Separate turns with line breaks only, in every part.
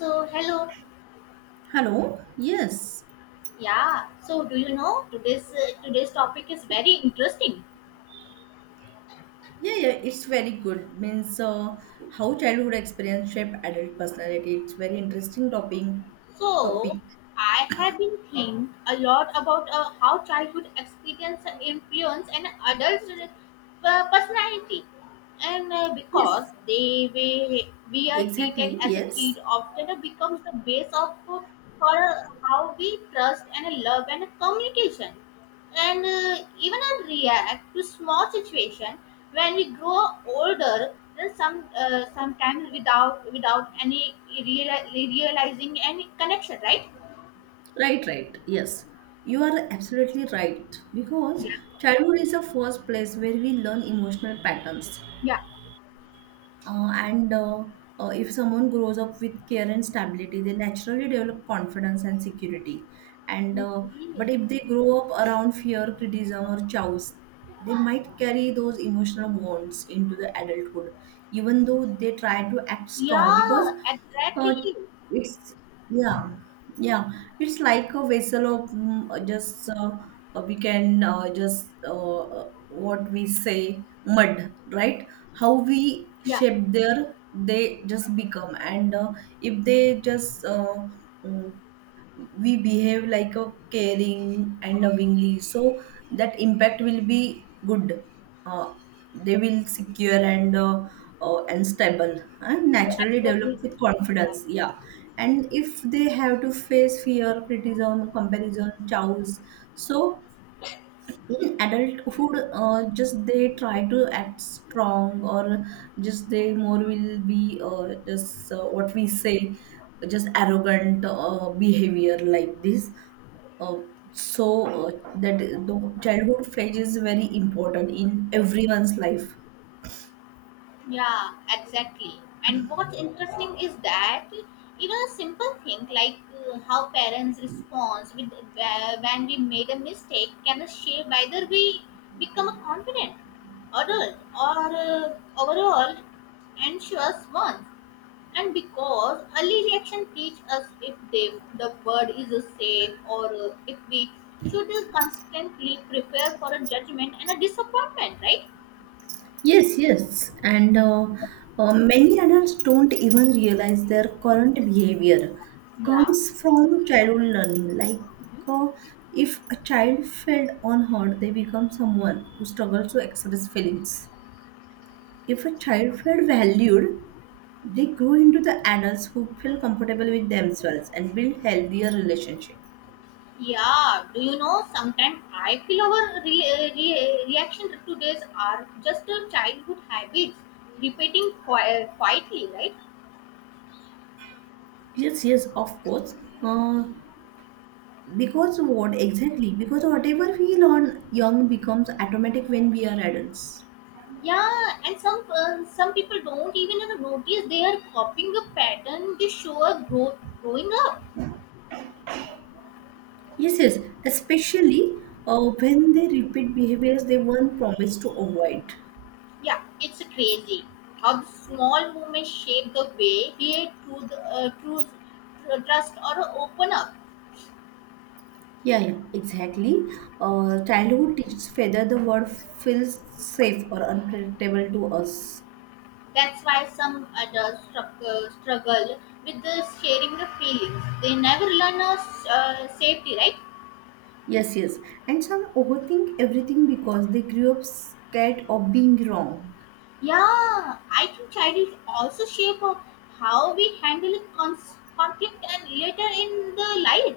So hello,
Hello. Yes.
yeah. So do you know today's topic is very interesting.
Yeah, yeah, it's very good. Means how childhood experience shape adult personality. It's very interesting topic.
So
Topic.
I have been thinking a lot about how childhood experience influence an adult's personality, and because
Yes.
we are treated
Exactly.
as a kid
Yes.
often becomes the base of for how we trust and love and communication. And even I react to small situation when we grow older then sometimes without any realizing any connection, right?
Right. Right. Yes. You are absolutely right because
Yeah.
childhood is the first place where we learn emotional patterns.
Yeah.
And If someone grows up with care and stability, they naturally develop confidence and security. And But if they grow up around fear, criticism, or chows, they might carry those emotional wounds into the adulthood, even though they try to act strong. Because
Yeah,
uh,
exactly.
it's yeah, yeah, it's like a vessel of mm, just we can, just what we say, mud, right? How we
Yeah,
shape their, they just become. And if they just mm, we behave like a caring and lovingly, so that impact will be good. uh, they will secure and stable and
you
naturally develop
absolutely.
with
Yeah.
confidence, yeah. And if they have to face fear, criticism, comparison, chows, so in adulthood just they try to act strong, or just they more will be just what we say, just arrogant behavior like this. uh, so uh, that the childhood phase is very important in everyone's life.
Yeah, exactly. And what's interesting is that even a simple thing like how parents respond with when we made a mistake can shape whether we become a confident adult or overall anxious ones. And because early reaction teach us if they, the word is safe or if we should constantly prepare for a judgment and a disappointment, right?
Yes, yes. And Many adults don't even realize their current behavior
Yeah.
comes from childhood learning. Like, uh, if a child felt unheard, they become someone who struggles to express feelings. If a child felt valued, they grow into the adults who feel comfortable with themselves and build healthier relationships.
Yeah, do you know? Sometimes I feel our reaction to this are just childhood habits, repeating quietly, right?
Yes, yes, of course. Uh, Because what exactly? Because whatever we learn young becomes automatic when we are adults.
Yeah, and some people don't even notice they are copying a pattern they show us growing up.
Yes, yes, especially when they repeat behaviors they weren't promised to avoid.
Yeah, it's crazy how the small moments shape the way we choose, trust, or open up.
Yeah, yeah, exactly. Childhood teaches whether the world feels safe or unpredictable to us.
That's why some adults struggle with the sharing the feelings. They never learn a safety, right?
Yes, yes. And some overthink everything because they grew up scared of being wrong.
Yeah, I think childhood also shape of how we handle conflict and later in the life.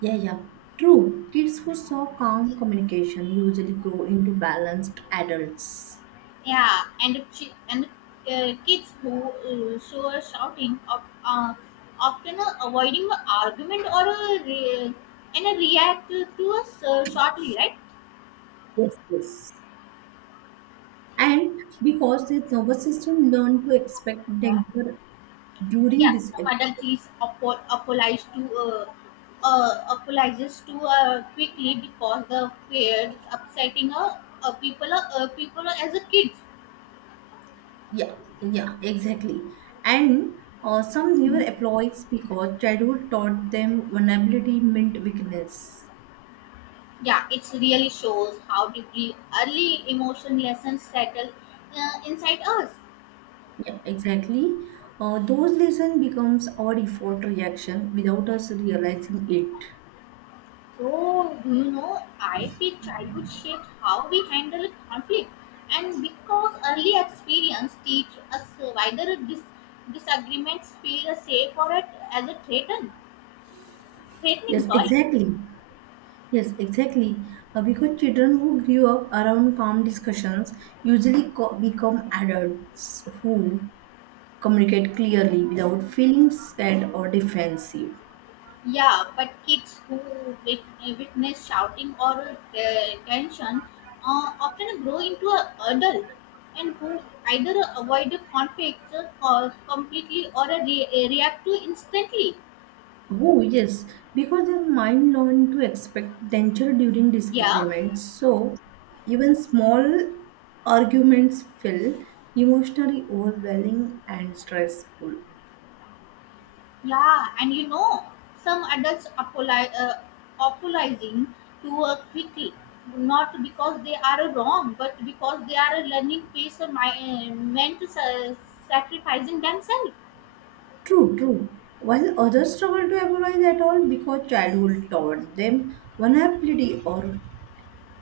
Yeah, yeah. True. Kids who saw calm communication usually grow into balanced adults.
Yeah, and kids who show a shouting of often avoiding an argument or a re- and react to us shortly, right?
Yes, yes. And because their nervous system learned to expect danger during
Yeah,
this.
some adult is apologizes to quickly because the fear upsetting people as a kids.
Yeah, yeah, exactly. And some never employees because childhood taught them vulnerability meant weakness.
Yeah, it really shows how deeply early emotion lessons settle inside us.
Yeah, exactly. Those lesson becomes our default reaction without us realizing it.
So do you know? I feel childhood shaped how we handle conflict, and because early experience teach us whether disagreements feel safe or as a threat.
Yes,
Threatening, sorry.
exactly. Yes, exactly. Because children who grew up around calm discussions usually become adults who communicate clearly without feeling scared or defensive.
Yeah, but kids who witness shouting or tension often grow into an adult and who either avoid the conflict or completely or react to instantly.
Oh, yes, because their mind learned to expect danger during
Yeah,
disagreements. So, even small arguments feel emotionally overwhelming and stressful.
yeah, and you know, some adults apologizing to quickly, not because they are wrong, but because they are learning pace meant to sacrificing themselves.
True, true. While others struggle to memorize at all because childhood taught them vulnerability or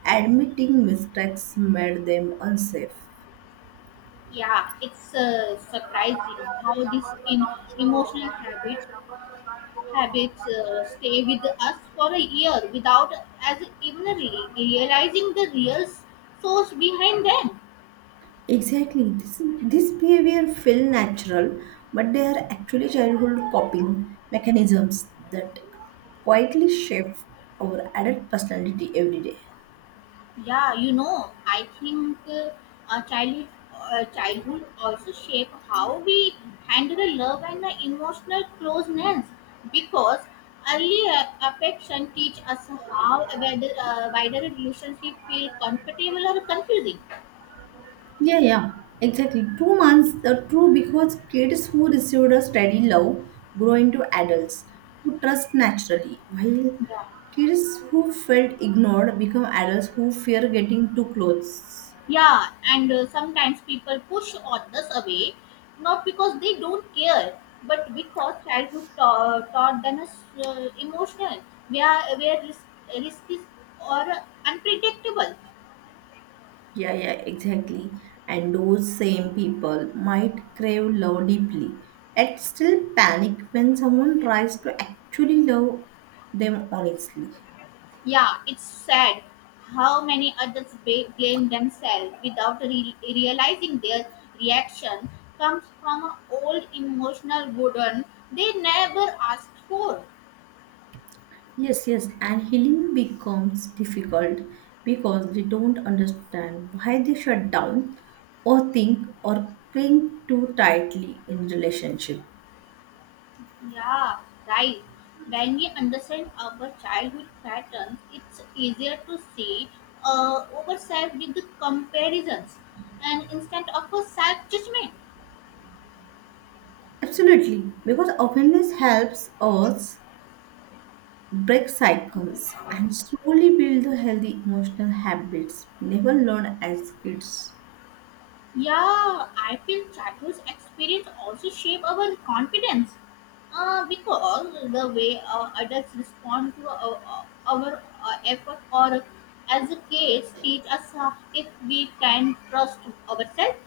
admitting mistakes made them unsafe.
Yeah, it's surprising how these in emotional habit, habits stay with us for a year without as even realizing the real source behind them.
Exactly. This behavior feel natural, but they are actually childhood coping mechanisms that quietly shape our adult personality every day.
Yeah, you know, I think our childhood also shape how we handle love and the emotional closeness because early affection teach us how whether wider relationship feel comfortable or confusing.
Yeah, yeah, exactly. 2 months, the true, because kids who received a steady love grow into adults who trust naturally, while
Yeah,
kids who felt ignored become adults who fear getting too close.
yeah, and sometimes people push authors away, not because they don't care, but because childhood taught them as emotional. We are risky or unpredictable.
Yeah, yeah, exactly. And those same people might crave love deeply, yet still panic when someone tries to actually love them honestly.
Yeah, it's sad how many adults blame themselves without realizing their reaction comes from an old emotional burden they never asked for.
Yes, yes, and healing becomes difficult because they don't understand why they shut down or think or cling too tightly in relationship.
Yeah, right. When we understand our childhood patterns, it's easier to see ourselves with the comparisons and instead of a self judgment.
Absolutely, because awareness helps us break cycles and slowly build the healthy emotional habits never learned as kids.
Yeah, I feel childhood experience also shape our confidence because the way our adults respond to our effort or as a kids teach us if we can trust ourselves.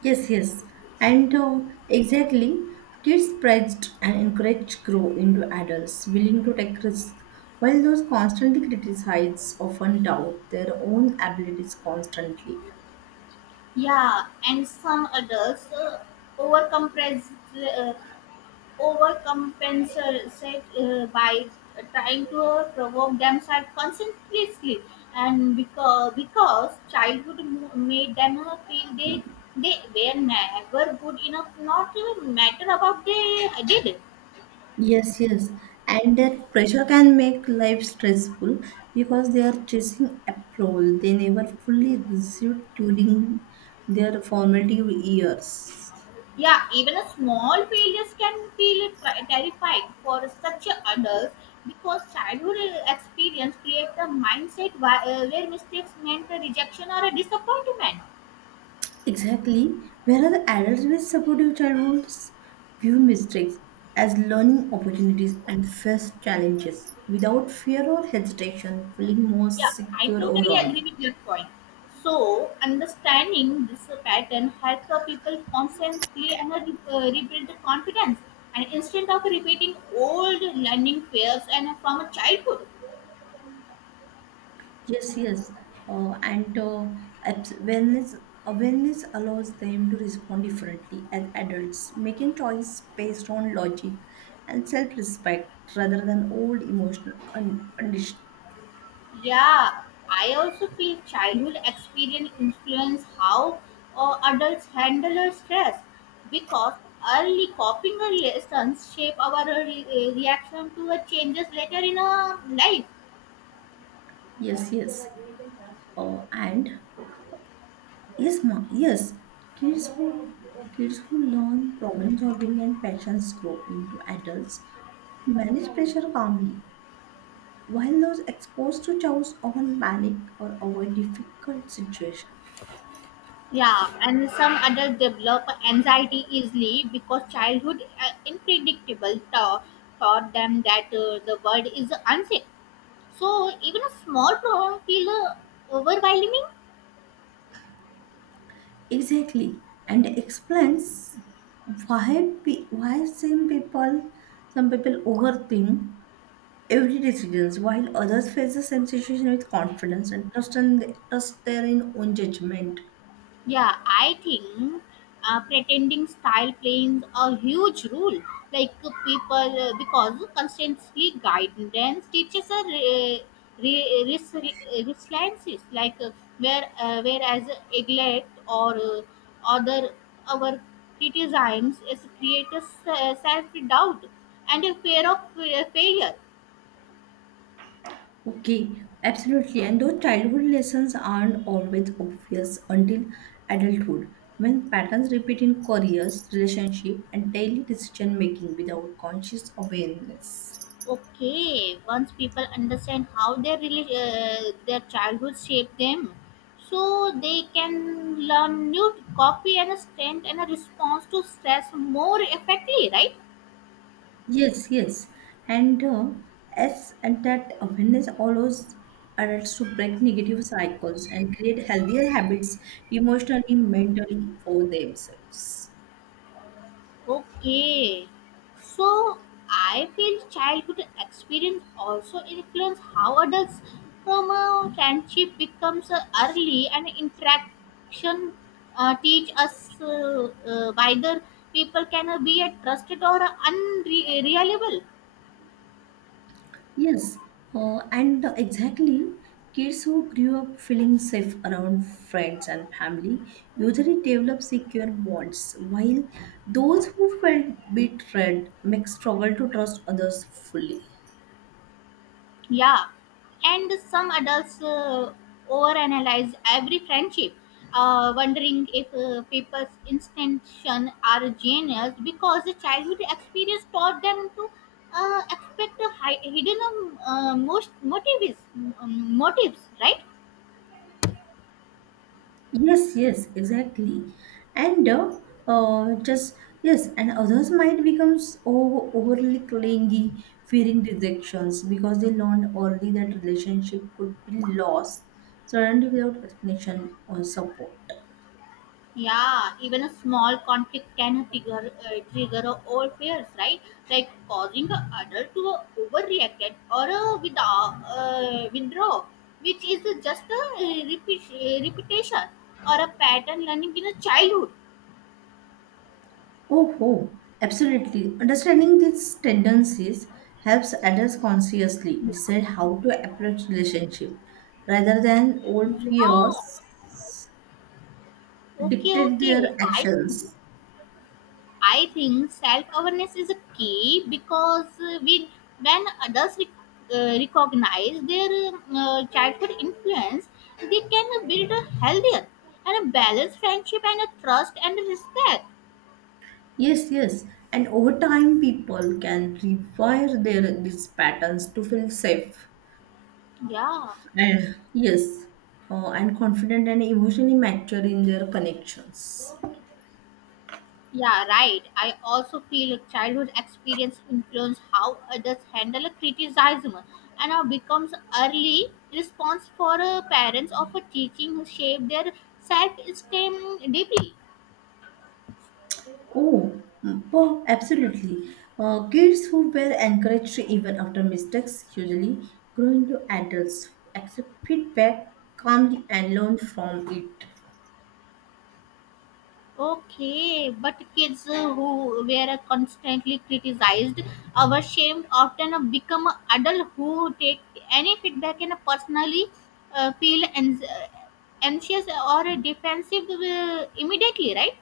Yes, yes, and exactly. Kids praised and encouraged grow into adults willing to take risks, while those constantly criticized often doubt their own abilities constantly.
Yeah, and some adults overcompens- uh, overcompensate by trying to provoke themselves constantly, and because childhood made them feel they were never good enough, not to matter about they did.
Yes, yes, and that pressure can make life stressful because they are chasing approval they never fully received during their formative years.
Yeah, even a small failures can feel terrifying for such adults because childhood experience creates a mindset where mistakes meant a rejection or a disappointment.
Exactly. Whereas adults with supportive childhoods view mistakes as learning opportunities and face challenges without fear or hesitation, feeling more
Yeah, I
secure
totally
overall.
agree with your point. So, understanding this pattern helps the people constantly and rebuild the confidence. And instead of repeating old learning fails and from a childhood.
Yes, yes. Uh, and uh, abs- awareness, Awareness allows them to respond differently as adults, making choice based on logic and self respect rather than old emotional condition.
Yeah, I also feel childhood experience influence how adults handle our stress because early coping lessons shape our reaction to our changes later in our life.
Yes, yes. And Yes, ma. Yes, Kids who learn problem solving and passions grow into adults who manage pressure calmly, while those exposed to chaos often panic or avoid difficult situations.
Yeah, and some adults develop anxiety easily because childhood unpredictable taught them that the world is unsafe. So even a small problem feel overwhelming.
Exactly, and explains why same people, some people overthink every decisions while others face the same situation with confidence and trust in trust their in own judgment.
Yeah, I think pretending style plays a huge role. Like because constantly guidance teaches a resiliences. Like whereas neglect or other our criticisms is creates self doubt and a fear of failure.
Okay, absolutely. And though childhood lessons aren't always obvious until adulthood, when patterns repeat in careers, relationship, and daily decision making without conscious awareness.
Okay, once people understand how their their childhood shaped them, so they can learn new to copy and strength and a response to stress more effectively, right?
Yes, yes. And uh, and that awareness allows adults to break negative cycles and create healthier habits emotionally, mentally for themselves.
Okay, so I feel childhood experience also influence how adults from a friendship becomes early and interaction teach us whether people can be a trusted or unreliable.
Yes, and exactly, kids who grew up feeling safe around friends and family usually develop secure bonds, while those who felt betrayed may struggle to trust others fully.
Yeah, and some adults overanalyze every friendship, wondering if people's intentions are genius because the childhood experience taught them to expect a hidden most motives, motives, right?
Yes, yes, exactly. And just Yes, and others might become overly clingy, fearing rejections because they learned early that relationship could be lost suddenly without explanation or support.
Yeah, even a small conflict can trigger all fears, right? Like causing the adult to overreact or withdraw, which is just a repetition or a pattern learning in a childhood.
Oh, oh, absolutely. Understanding these tendencies helps adults consciously decide how to approach relationship rather than old
Yeah.
fears
Okay,
dictate
okay.
their
I think
actions.
I think self awareness is a key because when others recognize their childhood influence, they can build a healthier and a balanced friendship and a trust and respect.
Yes, yes. And over time, people can rewire their these patterns to feel safe
Yeah,
and yes, and confident and emotionally mature in their connections.
yeah, right. I also feel childhood experience influence how others handle a criticism and how becomes early response for parents of a teaching shape their self esteem deeply.
Absolutely. Kids who were encouraged even after mistakes usually grow into adults who accept feedback calmly and learn from it.
Okay, but kids who were constantly criticized or often become adults who take any feedback and personally feel anxious or defensive immediately, right?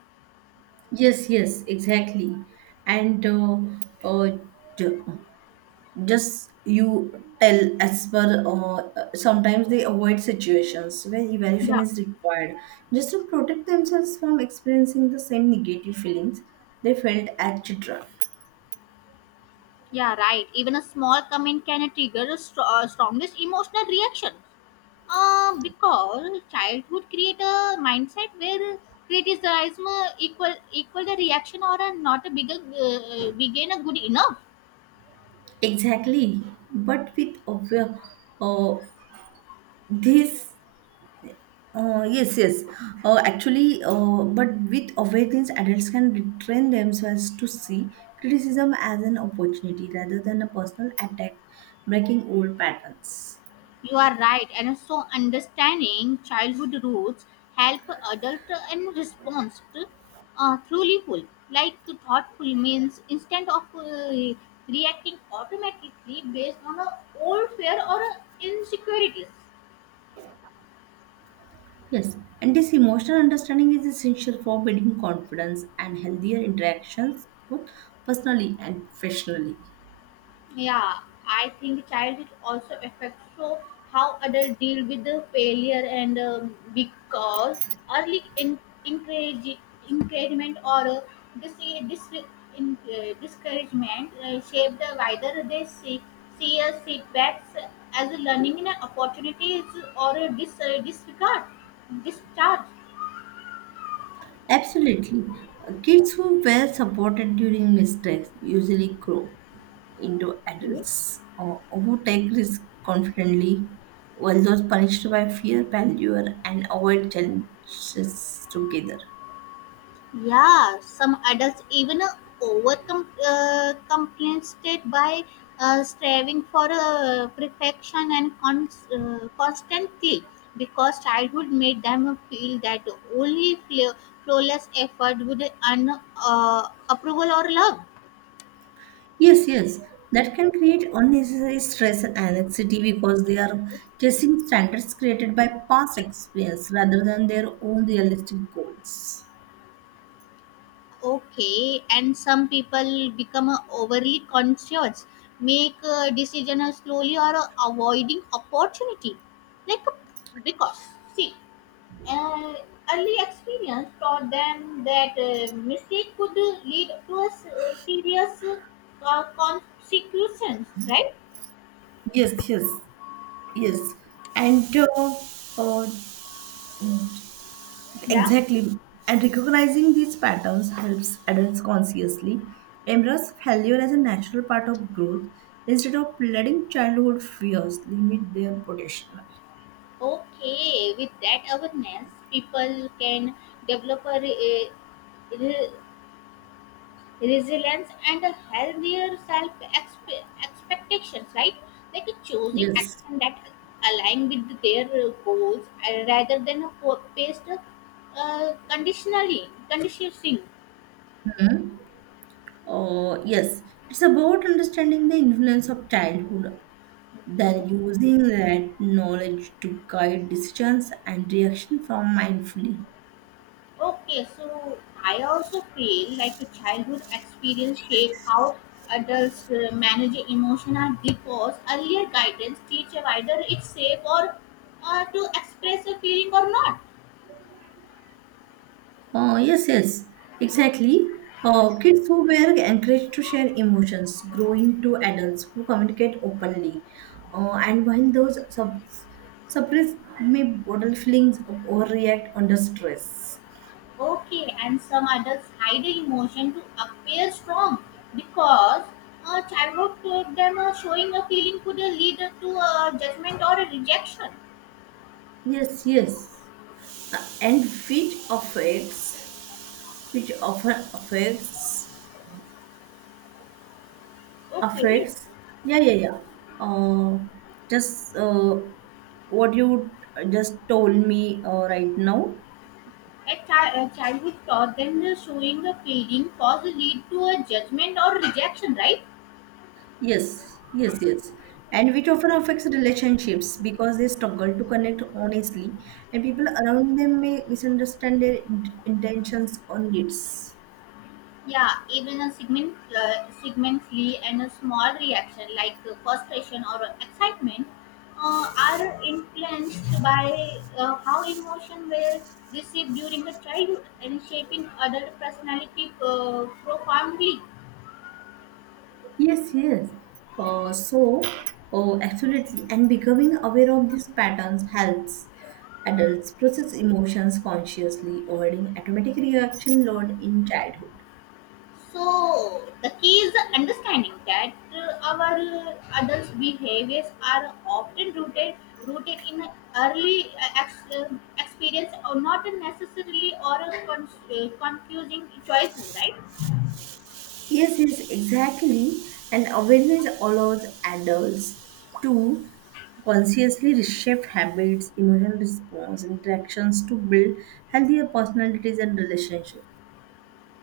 Yes, yes, exactly. And uh, ju- just you tell as per Sometimes they avoid situations where evaluation
Yeah,
is required just to protect themselves from experiencing the same negative feelings they felt as children.
yeah, right. Even a small comment can trigger the strongest emotional reaction. Because childhood create a mindset where criticism equal the reaction or a not a bigger begin a good enough.
Exactly, but with obvi- uh, this yes yes actually but with awareness adults can retrain themselves to see criticism as an opportunity rather than a personal attack, breaking old patterns.
You are right, and so understanding childhood roots help adult and response to, truly full. Like thoughtful means instead of reacting automatically based on a old fear or insecurities.
Yes, and this emotional understanding is essential for building confidence and healthier interactions both personally and professionally.
Yeah, I think childhood also affects so how adults deal with the failure and because early in, encourage, encouragement or dis, dis, discouragement shape the wider see as setbacks as a learning and opportunities or a discharge.
Absolutely. Kids who were supported during mistakes usually grow into adults or who take risks confidently, while those punished by fear, failure, and avoid challenges together.
Yeah, some adults even overcome compensated by striving for perfection and constantly because childhood made them feel that only flawless effort would earn approval or love.
Yes, yes, that can create unnecessary stress and anxiety because they are chasing standards created by past experience rather than their own realistic goals.
Okay, and some people become overly conscious, make decisions slowly or avoiding opportunity, like because see uh, early experience taught them that mistake could lead to a serious consequences, right?
Yes, yes, yes. And uh,
Yeah.
Exactly. And recognizing these patterns helps adults consciously embrace failure as a natural part of growth instead of letting childhood fears limit their potential.
Okay, with that awareness people can develop a resilience and a healthier self expectations, right? Like choosing
Yes.
action that align with their goals rather than a based conditionally conditioning.
Yes. It's about understanding the influence of childhood,
Okay.
then using that knowledge to guide decisions and reaction from mindfully.
Okay, so I also feel like the childhood experience shape how adults manage emotional because earlier guidance teacher either it's safe or to express a feeling or not.
Yes, yes, exactly. Kids who were encouraged to share emotions, growing to adults who communicate openly. And while those suppress may bottle feelings or react under stress.
Okay, and some adults hide the emotion to appear strong because childhood taught them showing a feeling could lead to a judgment or a rejection.
Yes, yes. Uh, and which affects, which often affects,
Okay,
affects, yeah, yeah, yeah. Uh, just What you just told me right now.
a a childhood thought, then showing a pleading cause lead to a judgment or rejection, right?
Yes, yes, yes. And which often affects relationships because they struggle to connect honestly, and people around them may misunderstand their intentions or needs.
Yeah, even a segmentally and a small reaction like frustration or excitement are influenced by how emotion were received during the childhood and shaping adult personality profoundly.
Yes, yes. Uh, so, oh, absolutely. And becoming aware of these patterns helps adults process emotions consciously, avoiding automatic reaction learned in childhood.
So the key is understanding that our adults' behaviors are often rooted in early experience or not necessarily or a confusing choices, right?
Yes, yes, exactly. And awareness allows adults to consciously reshape habits, emotional response, interactions to build healthier personalities and relationships.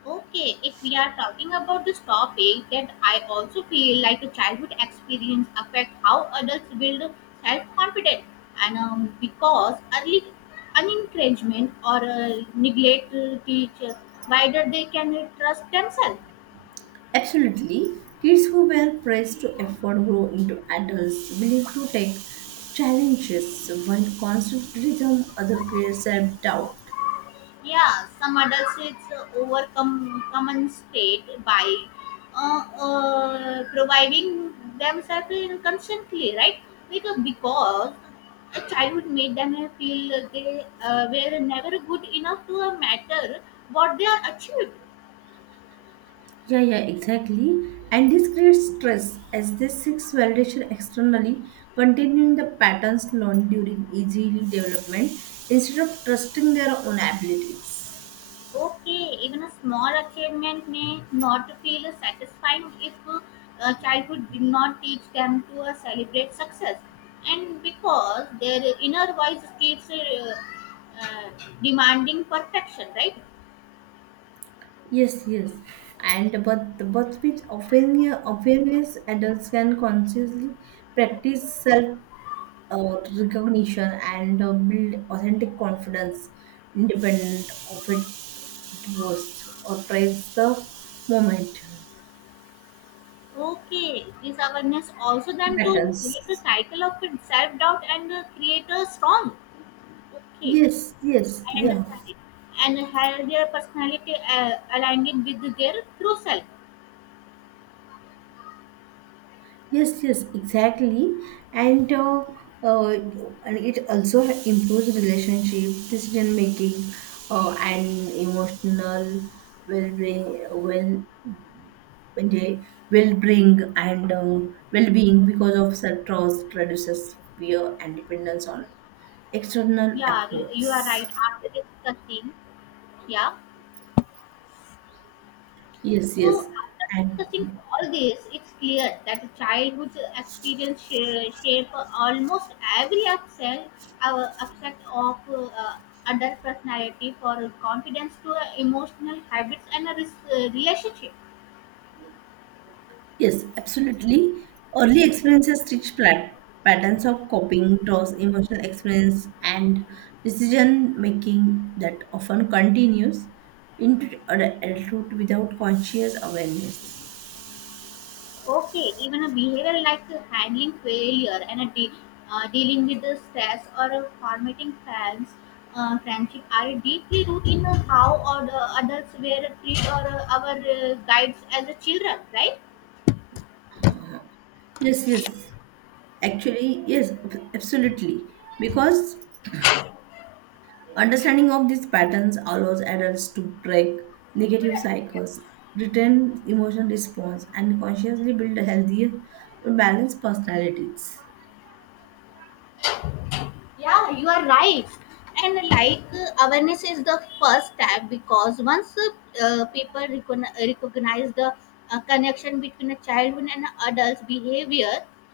Okay, if we are talking about this topic, that I also feel like a childhood experience affect how adults build self-confidence, and because early unencouragement or neglect to whether they can trust themselves.
Absolutely. Kids who were praised to effort grow into adults willing to take challenges while constant criticism other creates self doubt.
Yeah, some adults it's overcome common state by providing themselves in constantly, right? Because a childhood made them feel they were never good enough to matter what they are achieved.
Yeah, yeah, exactly. And this creates stress as they seeks validation externally, continuing the patterns learned during early development instead of trusting their own abilities.
Okay, even a small achievement may not feel satisfying if childhood did not teach them to celebrate success. And because their inner voice keeps uh, demanding perfection, right?
Yes, yes. And but with often awareness, adults can consciously practice self recognition and build authentic confidence, independent of it was or praise the moment.
Okay, this awareness also then to break the
Matters.
cycle of self doubt and create a strong. Okay,
Yes, yes,
I
yeah.
understand it. And a healthier personality aligned with their true self.
Yes, yes, exactly. And uh, and it also improves relationship, decision making, and emotional well being. Well, when they well bring and well being because of self trust reduces fear and dependence on external
Yeah, you are right.
applause.
After discussing, yeah.
Yes,
So
yes,
after discussing
and
all this, it's clear that childhood experience shape almost every aspect of adult personality, for confidence to emotional habits and a relationship.
yes, absolutely. Early experiences teach patterns of coping, trust, emotional experience, and decision making that often continues into adulthood without conscious awareness.
Okay, even a behavior like handling failure and a dealing with the stress or formatting plans, friendship are deeply rooted in how or the adults were treat or our guides as a children, right?
Yes, yes. Actually, yes, absolutely. Because understanding of these patterns allows adults to break negative
Right.
cycles, return emotional response, and consciously build healthier, balanced personalities.
Yeah, you are right. And like awareness is the first step because once people recognize the connection between a childhood and adult's behavior,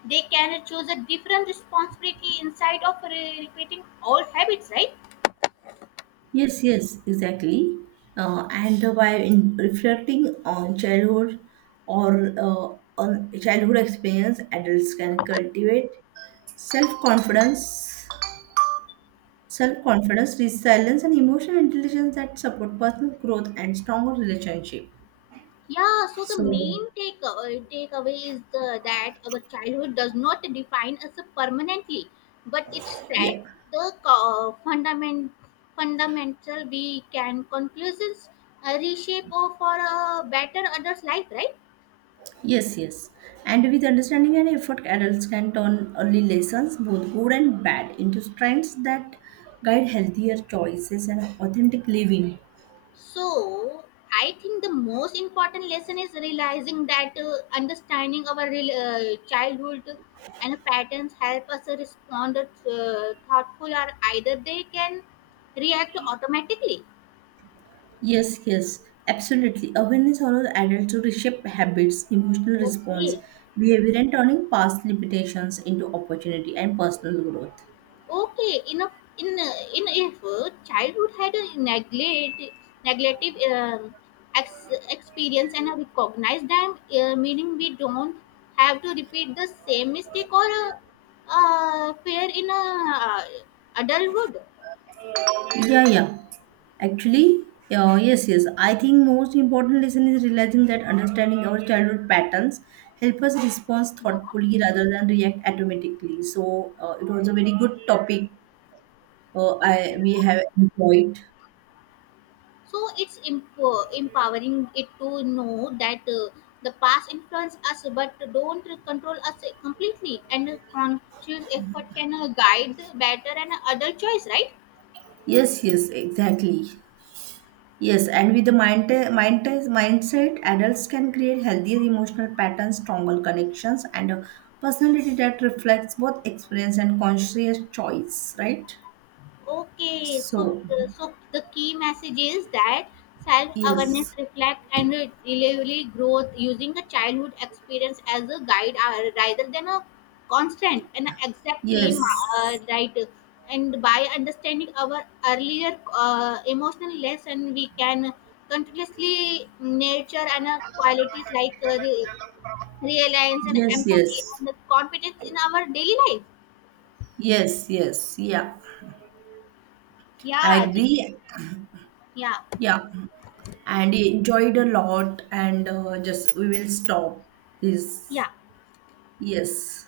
they can choose a different responsibility inside of repeating old habits, right?
Yes, yes, exactly. And by in reflecting on childhood or on childhood experience, adults can cultivate self-confidence, self-confidence, resilience, and emotional intelligence that support personal growth and stronger relationship.
Yeah, so the
So,
main takeaway is that our childhood does not define us permanently, but it
yeah.
set the fundamental we can conclusions reshape of for a better adult life, right?
Yes, yes. And with understanding and effort, adults can turn early lessons, both good and bad, into strengths that guide healthier choices and authentic living.
So, I think the most important lesson is realizing that understanding our childhood and patterns help us respond thoughtful or either they can react automatically.
Yes, yes, absolutely. Awareness allows adults to reshape habits, emotional response,
Okay.
behavior, and turning past limitations into opportunity and personal growth.
Okay, in a, in if childhood had a neglect negative experience and I recognize them, meaning we don't have to repeat the same mistake or fear in a uh, adulthood.
Yeah, yeah. Actually, yes, yes. I think most important lesson is realizing that understanding our childhood patterns help us respond
Yeah.
thoughtfully rather than react automatically. So it was a very good topic. I
Yeah.
we have enjoyed.
So it's empowering it to know that the past influence us but don't control us completely and conscious effort can guide better and adult choice, right?
Yes, yes, exactly. Yes, and with the mind, mindset, adults can create healthier emotional patterns, stronger connections, and a personality that reflects both experience and conscious choice, right?
Okay, so
So,
so the key message is that self-awareness,
yes,
reflect, and reliably growth using the childhood experience as a guide rather than a constant and exactly
yes,
right. And by understanding our earlier emotional lesson, we can continuously nurture and qualities like reliance and
yes,
empathy
yes,
and confidence in our daily life.
yes, yes, yeah. I
Yeah, just,
agree.
yeah,
Yeah, and enjoyed a lot, and just we will stop this.
yeah.
Yes.